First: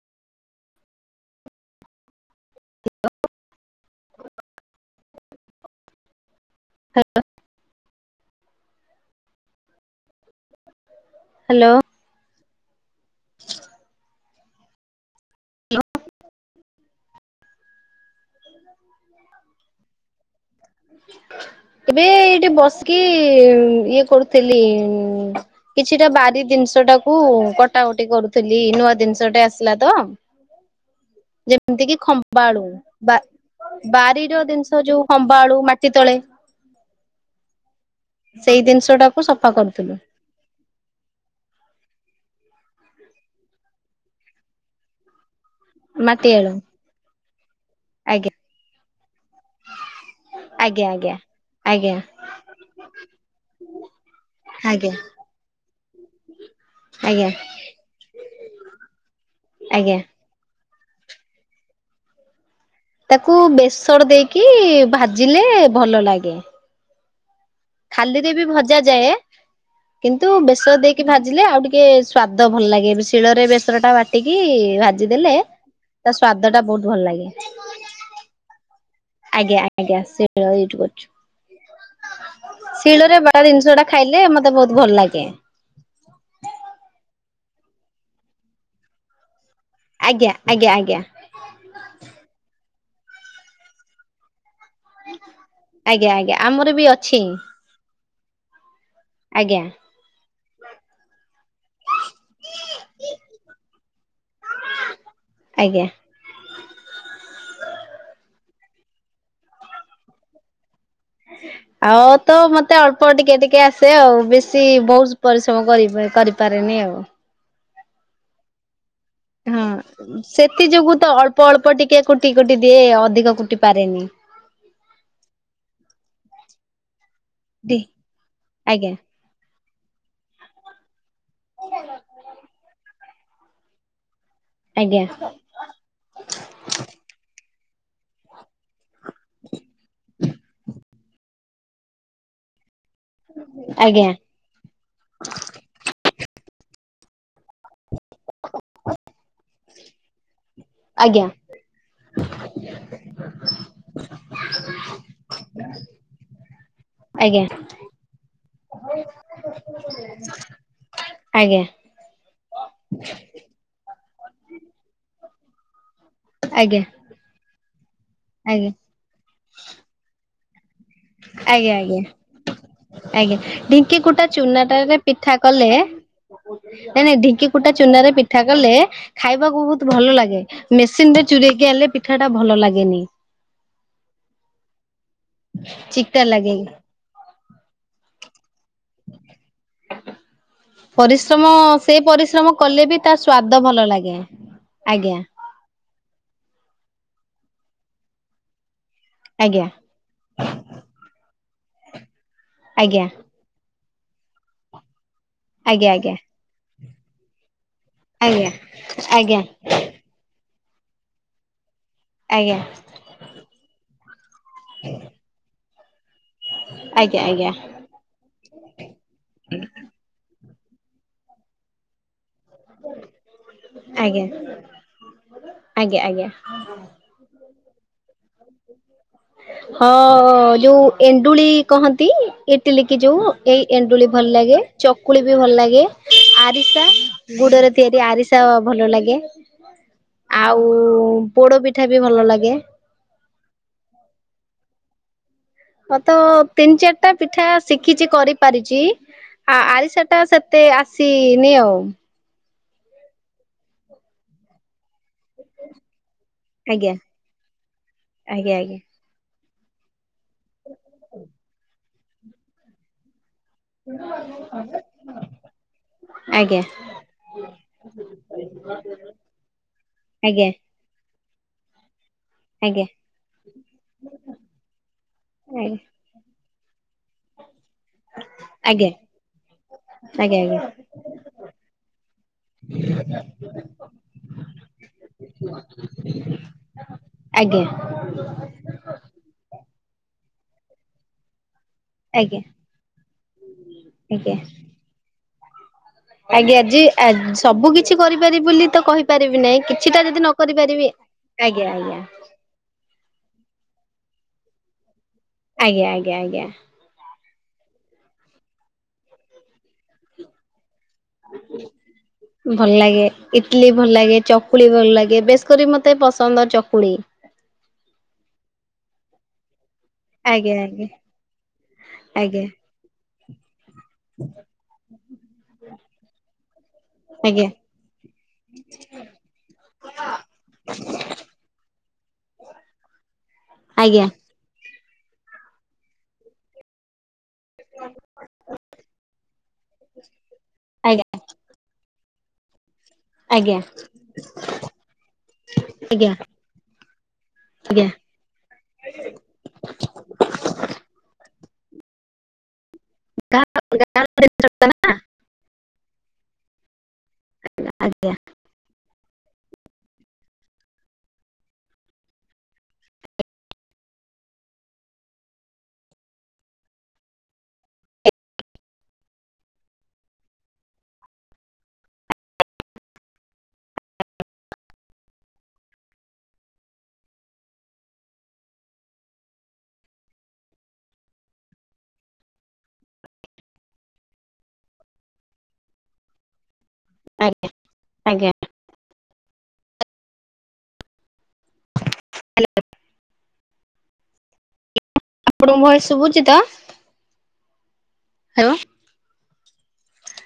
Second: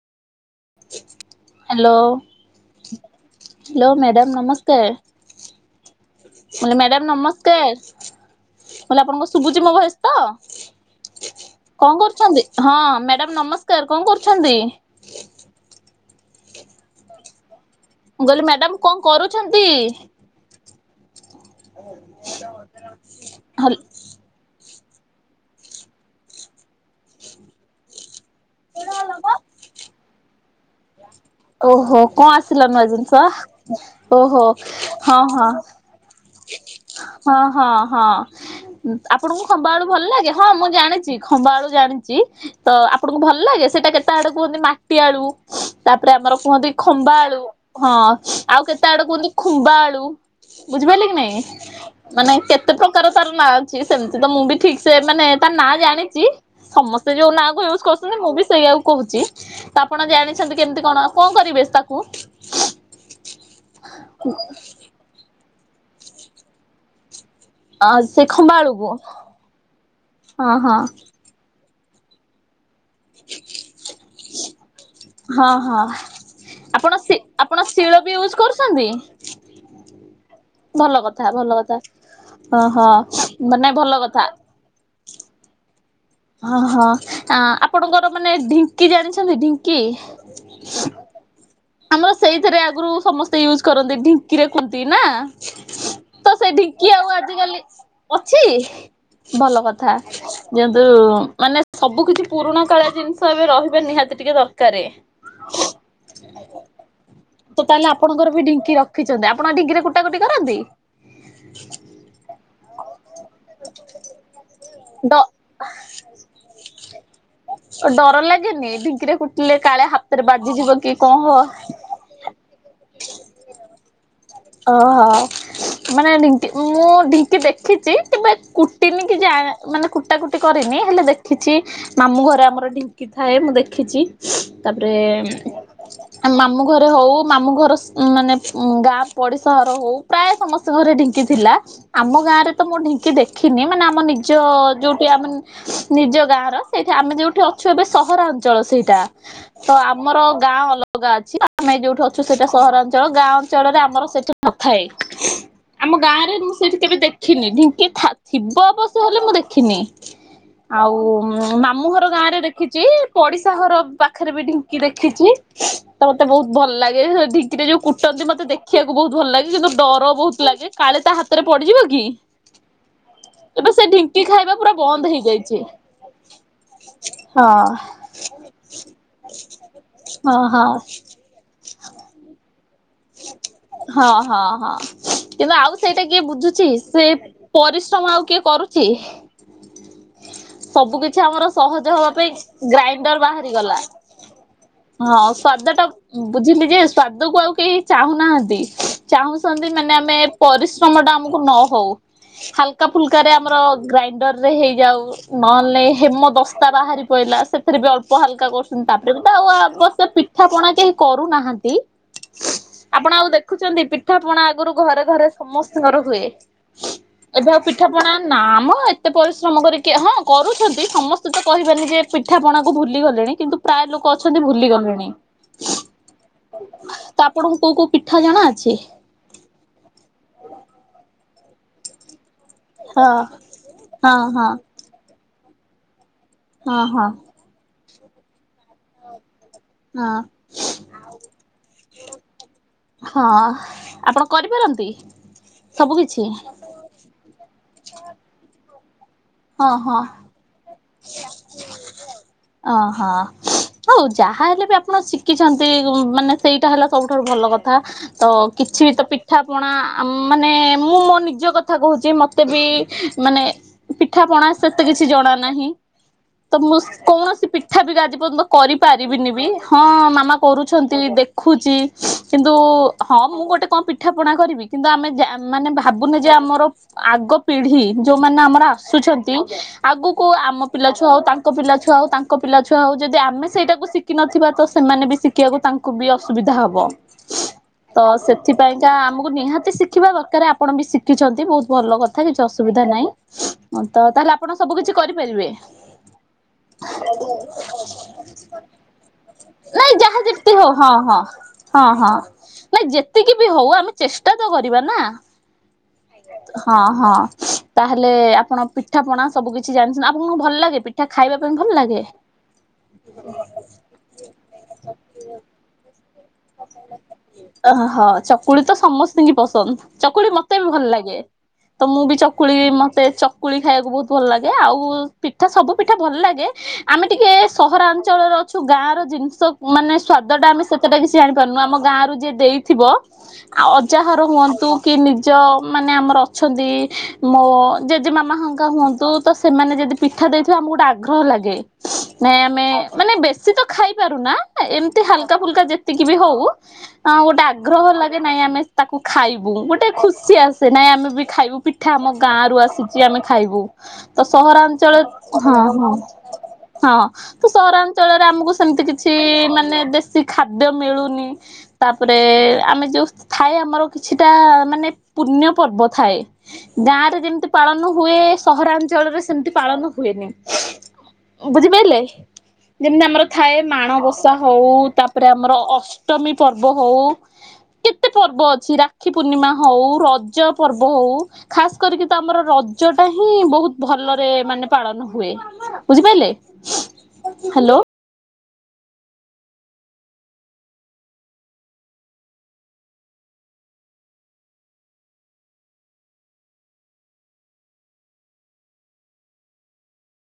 Hello, hello madam ନମସ୍କାର। Madam ନମସ୍କାର। ମୁଁ କହିଲି ଆପଣଙ୍କ ଶୁଭୁଛି ମୋ ଭଏସ୍ ତ ହ୍ୟାଲୋ କଣ କରୁଛନ୍ତି? ହଁ। ମ୍ୟାଡାମ ନମସ୍କାର କଣ କରୁଛନ୍ତି? ମୁଁ କହିଲି ମ୍ୟାଡାାମ କଣ କରୁଛନ୍ତି? ଏବେ ଏଇଠି ବସିକି ଇଏ କରୁଥିଲି ଉଁ କିଛିଟା ବାରି ଜିନିଷ ଟାକୁ କଟାକଟି କରୁଥିଲି ନୂଆ ଜିନିଷଟେ ଆସିଲା ତ। ଯେମିତି କି ଓହୋ କଣ ଖମ୍ବାଳୁ ଆସିଲା ନୂଆ ଜିନିଷ ବା ବାରିର ଓହୋ ଜିନିଷ ଯୋଉ ହଁ ହଁ ଖମ୍ବାଳୁ ମାଟି ତଳେ। ହଁ ହଁ ହଁ। ସେଇ ଜିନିଷ ଟାକୁ ଆପଣଙ୍କୁ ସଫା ଖମ୍ବ ଆଳୁ କରୁଥିଲୁ ଭଲ ଲାଗେ ହଁ ମୁଁ ଜାଣିଛି ଖମ୍ବ ଆଳୁ ଜାଣିଛି ତ ଆପ ଆପଣଙ୍କୁ ଭଲ ଲାଗେ ସେଇଟା କେତେ ଆଡୁ କୁହନ୍ତି ମାଟି ଆଳୁ ତାପରେ ମାଟି ଆମର ଆଳୁ କୁହନ୍ତି ଖମ୍ବା ଆଳୁ ହଁ ଆଜ୍ଞା ଆଉ କେତେ ଆଡେ କୁହନ୍ତି ଖୁମ୍ବା ଆଳୁ ଆଜ୍ଞ ବୁଝିପାରିଲେ ଆଜ୍ଞା। ନାଇଁ ଆଜ୍ଞା ମାନେ କେତେ ପ୍ରକାର ତାର ନାଁ ଅଛି ସେମିତି ତ ମୁଁ ବି ଠିକ ଆଜ୍ଞା ସେ ମାନେ ତାର ନାଁ ଜାଣିଛି। ସମସ୍ତେ ଆଜ୍ଞା ଯୋଉ ନା କ ୟୁଜ କରୁଛନ୍ତି ମୁଁ ବି ସେଇଆାକୁ କହୁଛି ତ ଆଜ୍ଞା ଆପଣ ଜାଣିଛନ୍ତି କେମିତି କଣ କଣ କରିବେ ତାକୁ ତାକୁ ବେସଣ ଦେଇକି ଭାଜିଲେ ଭଲ ଲାଗେ। ଅ ସେ ଖାଲିରେ ବି ଖମ୍ବା ଭଜା ଆଳୁକୁ ଯାଏ କିନ୍ତୁ ହଁ ବେଶଣ ହଁ ଦେଇକି ଭାଜିଲେ ଆଉ ଟିକେ ଟିକେ ସ୍୍ୱାଦ ଭଲ ଲାଗେ ଶିଳରେ ବେସର ଟା ବାଟିକି ଭା ହଁ ହଁ ଆପଣ ଲାଗେ ଆପଣ ଶିଳ ବି ୟୁଜ କରୁଛନ୍ତି। ଆଜ୍ଞା ଆଜ୍ଞା ସେ ଭଲ କଥା ଭଲ କଥା ଓହୋ ଶିଳରେ ବା ମାନେ ଜିନିଷ ଟା ଭଲ ଖାଇଲେ କଥା। ମତେ ବହୁତ ଭଲ ଲାଗୁ ଗେ। ହଁ ହଁ ଆପଣଙ୍କର ମାନେ ଢିଙ୍କି ଜାଣିଛନ୍ତି ଢି କି ଆଜ୍ଞା ଆଜ୍ଞା ଆଜ୍ଞା। ଆମର ସେଇଥିରେ ଆଗରୁ ସମସ୍ତେ ୟୁଜ୍ କରନ୍ତି ଢିଙ୍କିରେ ରଖନ୍ତି ନା ଆଜ୍ଞା ଆଜ୍ଞା ତ ସେ ଆମର ବି ଢିଙ୍କି ଆଉ ଅଛି ଆଜିକାଲି ଅଛି ଭଲ ଆଜ୍ଞା କଥା ଯେହନ୍ତୁ ମାନେ ସବୁ କିଛି ପୁରୁଣା କାଳା ଜିନିଷ ଏବେ ରହିବା ନିହାତି ଟିକେ ଦରକାର। ଆଜ୍ଞା। ତ ତାହେଲେ ଆପଣଙ୍କର ବି ଢିଙ୍କି ରଖିଛନ୍ତି ଆପଣ ଢିଙ୍କିରେ କୁଟା କୁଟି କରନ୍ତି। ଆଉ ତ ମତେ ଅଳ୍ପ ଟିକେ ଟିକେ ଆସେ ଆଉ ବେଶୀ ବହୁତ ଡ ପରିଶ୍ରମ କରି କରିପାରେନି ଆଉ। ଡର ଲାଗେନି ଏଠି? ଚକିରେ କୁଟିଲେ ହଁ କାଳେ ହାତରେ ସେଥି ବାଜିଯିବ କି ଯୋଗୁ ତ କଣ ଅଳ୍ପ ହବ? ଅଳ୍ପ ଟିକେ କୁଟି କୁଟି ଦିଏ ଅଧିକ କୁଟି ପାରେନି। ଅହ ମାନେ ମୁଁ ଢିଙ୍କ କି ଦେଖିଛି, କେବେ ଆଜ୍ଞା କୁଟିନି କି ଯା ମାନେ କୁଟା କୁଟି କରିନି ହେଲେ ଦେଖ ଦେଖିଛି ମାମୁଁ ଘରେ ଆମର ଢିଙ୍କି ଥାଏ, ମୁଁ ଦେଖିଛି। ତାପରେ ଆଜ୍ଞା। ମାମୁଁ ଘରେ ହଉ ମାମୁଁ ଘର ମାନେ ଗାଁଆ ପଡିଶାର ହଉ ପ୍ରାୟ ସମସ୍ତେ ଘରେ ଢିଙ୍କି ଥିଲା। ଆମ ଗାଁ ରେ ତ ମୋ ଢିଙ୍କି କି ଦେଖିନି, ମାନେ ଆମ ଆଜ୍ଞା ନିଜ ଯୋଉଠି ଆମ ନିଜ ଗାଁର ସେଇଠି ଆମେ ଯୋଉଠି ଅଛୁ ଏବେ ସହରାଞ୍ଚଳ ସେଇଟା। ତ ଆମର ଗାଁ ଅଲଗା ଆଜ୍ଞା ଅଛି, ଆମେ ଯୋଉଠୁ ଅଛୁ ସେଇଟା ସହରାଞ୍ଚଳ। ଚଳ ଗାଁ ଅଞ୍ଚଳରେ ଆମର ସେଠି ନଥାଏ ଆମ ଗାଁ ରେ ମୁଁ ସେଇଠି କେବେ ଆଜ୍ଞା ଦେଖିନି ଢଙ୍କି ଥା ଥିବ ପଶୁ ହେଲେ ମୁଁ ଦେଖିନି। ଆଉ ଆଜ୍ଞା ମାମୁଁ ଘର ଗାଁ ରେ ଦେଖିଛି। ପଡିଶା ଘର ପା ପାଖରେ ବି ଢିଙ୍କି ଦେଖିଛି। ତ ମତେ ବହୁତ ଆଜ୍ଞା ଭଲ ଆଜ୍ଞା ଲାଗେ ଢିଙ୍କିରେ ଯୋଉ କୁଟନ୍ତି ମତେ ଦେଖି ଆଜ୍ଞା ଦେଖିବାକୁ ବହୁତ ଭଲ ଲାଗେ କିନ୍ତୁ ଡର ବହୁତ ଲାଗେ କାଳେ ତା ହାତରେ ପଡିଯିବ ଆଜ୍ଞା କି? ଆଜ୍ଞା ଏବେ ସେ ଢିଙ୍କି କୁଟା ଖାଇବା ପୁରା ଚୁନାଟାରେ ବନ୍ଦ ପିଠା ହେଇଯାଇଛି। କଲେ ନାଇଁ ନାଇଁ ଢ଼ିଙ୍କି ହଁ। କୁଟା ଚୁନାରେ ପିଠା କଲେ, ଖାଇବାକୁ ବହୁତ ଭଲ ଲାଗେ। ହଁ ହଁ ମେସିନରେ ଯୋ ଚରେ ଆଇଲେ ଭଲ ଲାଗେ। ହଁ ହଁ ହଁ। ଆଉ ସେଇଟା ଚିକଟା କିଏ ଲାଗେ ବୁଝୁଛି, ସେ ପରିଶ୍ରମ ଆଉ କିଏ କରୁଛି? ସବୁ କିଛି ପରିଶ୍ରମ ଆମର ସହଜ ସେ ହବା ପାଇଁ ପରିଶ୍ରମ କଲେ ବି ତା ଗ୍ରାଇଣ୍ଡର ସ୍ଵାଦ ବାହାରିଗଲା। ଭଲ ଲାଗେ। ଆଜ୍ଞା ହଁ ସ୍ଵାଦ ଟା, ବୁଝିଲି ଯେ ସ୍ଵାଦକୁୁ ଆଉ କେହି ଚାହୁଁନାହାନ୍ତି। ଆଜ୍ଞା ଚାହୁଁଛନ୍ତି ମାନେ ଆମେ ପରିଶ୍ରମ ଟା ଆମକୁ ନ ହଉ ହାଲକା ଆଜ୍ଞା ଫୁଲକାରେ ଆମର ଗ୍ରାଇଣ୍ଡରରେ ହେଇଯାଉ। ନହେଲେ ଆଜ୍ଞା ହେମଦସ୍ତା ବାହାରି ପଡିଲା। ସେ ସେଥିରେ ବି ଅଳ୍ପ ହାଲକା ଆଜ୍ଞା କରୁଛନ୍ତି ତାପରେ ବି ତ ଆଜ୍ଞା ଆଉ ଅବଶ୍ୟ ପିଠା ପଣା କେହି କରୁନାହାନ୍ତି। ଆଜ୍ଞା ଆପଣ ଆଉ ଦେଖୁଛନ୍ତି ପିଠା ପଣା ଆଗରୁ ଘରେ ଘରେ ସମସ୍ତଙ୍କର ହୁଏ ଆଜ୍ଞା ଆଜ୍ଞା ଆଜ୍ଞା ଏବେ ଆଉ ପିଠା ପଣା ନାମ ଏତେ ପରିଶ୍ରମ କରି କରୁଛନ୍ତି ସମସ୍ତେ ତ କହିବେନି ଯେ ପିଠା ପଣାକୁ ଭୁଲି ଗଲେଣି କିନ୍ତୁ ପ୍ରାୟ ଆଜ୍ଞା ଲୋକ ଆଜ୍ଞା ଅଛନ୍ତି ଭୁଲି ଗଲେଣି। ଆଜ୍ଞା ଆଜ୍ଞା। ତା ଆପଣଙ୍କୁ କୋଉ କୋଉ ପିଠା ଜଣା ଅଛି? ହଁ ଯୋଉ ଏଣ୍ଡୁଳି କହନ୍ତି। ଇଟିଲି କିି ହଁ ଯୋଉ ଏଇ ଏଣ୍ଡୁଳି ହଁ ଭଲ ହଁ ଲାଗେ, ଚକୁଳି ବି ଭଲ ଲାଗେ। ହଁ ଆରିସା ହଁ ଗୁଡରେ ତିଆରି ଆରିସା ଭଲ ଲାଗେ। ହଁ। ଆଉ ପୋଡପିଠା ବି ଭଲ ଲାଗେ। ହଁ, ଆପଣ କରିପାରନ୍ତି? ସବୁ ହଁ ତ କିଛି ତିନି ଚାରିଟା ପିଠା ଶିଖିଛି କରିପାରିଛି। ଆ ହଁ ହଁ। ଆରିସା ଟା ସେତେ ଆସିନି ଆଉ ଅହଁ ହଉ ଯାହା ହେଲେ ବି ଆପ୍ ଆପଣ ଶିଖିଛନ୍ତି ମାନେ ସେଇଟା ହେଲା ଆଜ୍ଞା ସବୁଠାରୁ ଭଲ କଥା ତ ଆଜ୍ଞା ଆଜ୍ଞା। କିଛି ବି ତ ପି ପିଠାପଣା ମାନେ ମୁଁ ମୋ ନିଜ କଥା କହୁଛି, ମୋତେ ବି ମାନେ ପିଠାପଣା ସେତେ କିଛି ଜଣା ନାହିଁ। ତ ଆଜ୍ଞା ମୁଁ କୌଣସି ପିଠା ବି ଆଜି ପର୍ଯ୍ୟନ୍ତ କରିପାରିବିନିବି ହଁ ମାମା ଆଜ୍ଞା କରୁଛନ୍ତି ଦେଖ ଖୁଚି କିନ୍ତୁ ଆଜ୍ଞା ଆଜ୍ଞା ହଁ ମୁଁ ଗୋଟେ କଣ ପିଠା ପଣା କରିବି କିନ୍ତୁ ଆମେ ଜା ମାନେ ଭାବୁନେ ଯେ ଆମର ଆଗ ପିଢି ଯୋଉମାନେ ଆମର ଆଜ୍ଞା ଆ ଆଜ୍ଞା ସୁଛନ୍ତି ଆଗକୁ ଆମ ପିଲା ଛୁଆ ହଉ ତାଙ୍କ ପିଲାଛୁଆ ହଉ ତାଙ୍କ ପିଲାଛୁଆ ହଉ ଯଦି ଆମେ ସେଇଟାକୁ ଶିଖିନଥିବା ତ ସେମାନେ ବି ଶିଖିବାକୁ ତାଙ୍କୁ ବି ଅସୁବିଧା ହବ ଆଜ୍ଞା ଆଜ୍ଞା ଆଜ୍ଞା। ତ ସେଥିପାଇଁ କା ଆମକୁ ନିହାତି ଶିଖିବା ଦରକାର। ଆପଣ ବି ଶିଖିଛନ୍ତି ବହୁତ ଭଲ କଥା କିଛି ଅସୁବିଧା ନାହିଁ ତ, ତାହେଲେ ଆଜ୍ଞା। ଆପଣ ସବୁ କିିଛି କରିପାରିବେ। ଆଜ୍ଞା ଜେ ଆ ସବୁ କିଛି କରିପାରିବି ବୋଲି ତ କହିପାରିବି ନାହିଁ ନାଇଁ କିଛିଟା ଯଦି ଯାହା ନ ଯେମିତି କରି ହଉ ପାରିବି ହଁ ହଁ ହଁ ନାଇଁ ଯେତିକି ବି ହଉ ଆମେ ଚେଷ୍ଟା ତ କରିବା ନା? ଆଜ୍ଞା ଆଜ୍ଞା ଆଜ୍ଞା। ହଁ ହଁ। ତାହେଲେ ଆପଣ ପିଠାପଣା ସବୁ କିିଛି ଜାଣିଛ ଆପଣଙ୍କୁ କଣ ଭଲ ଲାଗେ ପିଠା ଖାଇବା ପାଇଁ ଭଲ ଲାଗେ? ଭଲ ଲାଗେ ଇଟଲି ଭଲ ଲାଗେ ଚକୁଳି ଭଲ ଲାଗେ ବେଶ କରି ମତେ ପସ ଅହଁ ଚକୁଳି ତ ସମସ୍ତଙ୍କୁ ପସନ୍ଦ। ଚକୁଳି ଆଜ୍ଞା ମତେ ବି ଭଲ ଆଜ୍ଞା ଲାଗେ ତ ମୁଁ ବି ଆଜ୍ଞା ଚକୁଳି ମତେ ଚକ ଖାଇବାକୁ ବହୁତ ଭଲ ଲାଗେ ଆଉ ପିଠା ସବୁ ପିଠା ଭଲ ଲାଗେ ଆମେ ଟିକେ ଆଜ୍ଞା। ସହରାଞ୍ଚଳରେ ଅଛୁ ଗାଁ ର ଜିନିଷ ମାନେ ସ୍ଵାଦ ଟା ଆମେ ସେତଟା କିସି ଜାଣିପାରୁନୁ ଆମ ଗାଁ ର ଯିଏ ଦେଇଥିବ ଆଉ ଆଜ୍ଞା ଆଜ୍ଞା ଅଜାହର ହୁଅନ୍ତୁ କି ନିଜ ମାନେ ଆମର ଅଛନ୍ତି ମୋ ଜେଜେ ମାମା ହଙ୍କା ହୁଅନ୍ତୁ ତ ସେମାନେ ଯଦି ପିଠା ଦେଇଥିବେ ଆମକୁ ଗୋଟେ ଆଜ୍ଞା ଆଗ୍ରହ ଲାଗେ। ନାଇଁ ଆମେ ମାନେ ବେଶୀ ଆଜ୍ଞା ତ ଖାଇପାରୁନା ଏମତି ହାଲକା ଫୁଲକା ଯେ ଏତିକି ଆଜ୍ଞା। ବି ହଉ ଗୋଟେ ଆଗ୍ରହ ଲାଗେ ନାଇଁ ଆମେ ତାକୁ ଖାଇବୁ ଗୋଟେ ଖୁସି ଆସେ ନାଇଁ ନାଇ ଆମେ ବି ଖାଇବୁ ପିଠା ଆମ ଗାଁରୁ ଆସ। ଛି ଆମେ ଖାଇବୁ ଆଜ୍ଞା ତ ସହରାଞ୍ଚଳ ହଁ ହଁ। ହଁ ତ ଆଜ୍ଞା ସହରାଞ୍ଚଳରେ ଆମକୁ ସେମିତି କିଛି ମାନେ ଦେଶୀ ଖାଦ ଦ୍ୟ ମିଳୁନି ତାପରେ ଆମେ ଯୋଉ ଥାଏ ଆମର କିଛିଟା ମାନେ ପୁଣ୍ୟ ପର୍ବ ଥାଏ ଗାଁ ରେ ଯେମିତି ପାଳନ ହୁଏ ସହରାଞ୍ଚଳରେ ସେମିତି ପାଳନ ହୁଏନି। ବୁଝିପାରିଲେ ଯେମିତି ଆମର ଥାଏ ମାଣବସା ହଉ ତା ତାପରେ ଆମର ଅଷ୍ଟମୀ ପର୍ବ ହଉ କେତେ ପର୍ବ ଅଛି ରାକ୍ଷୀ ପୂର୍ଣ୍ଣିମା ହଉ। ରଜ ପର୍ବ ହଉ ଖାସ କରିକି ତ ଆମର ରଜ ଟା ହିଁ ବହୁତ ଭଲରେ ମାନେ ପାଳନ ହୁଏ ବୁଝିପାରିଲେ ହ୍ୟାଲୋ ଆଜ୍ଞା [unintelligible] ଆପଣଙ୍କୁ ଭଏସ ଶୁଭୁଛି ତ? [unintelligible]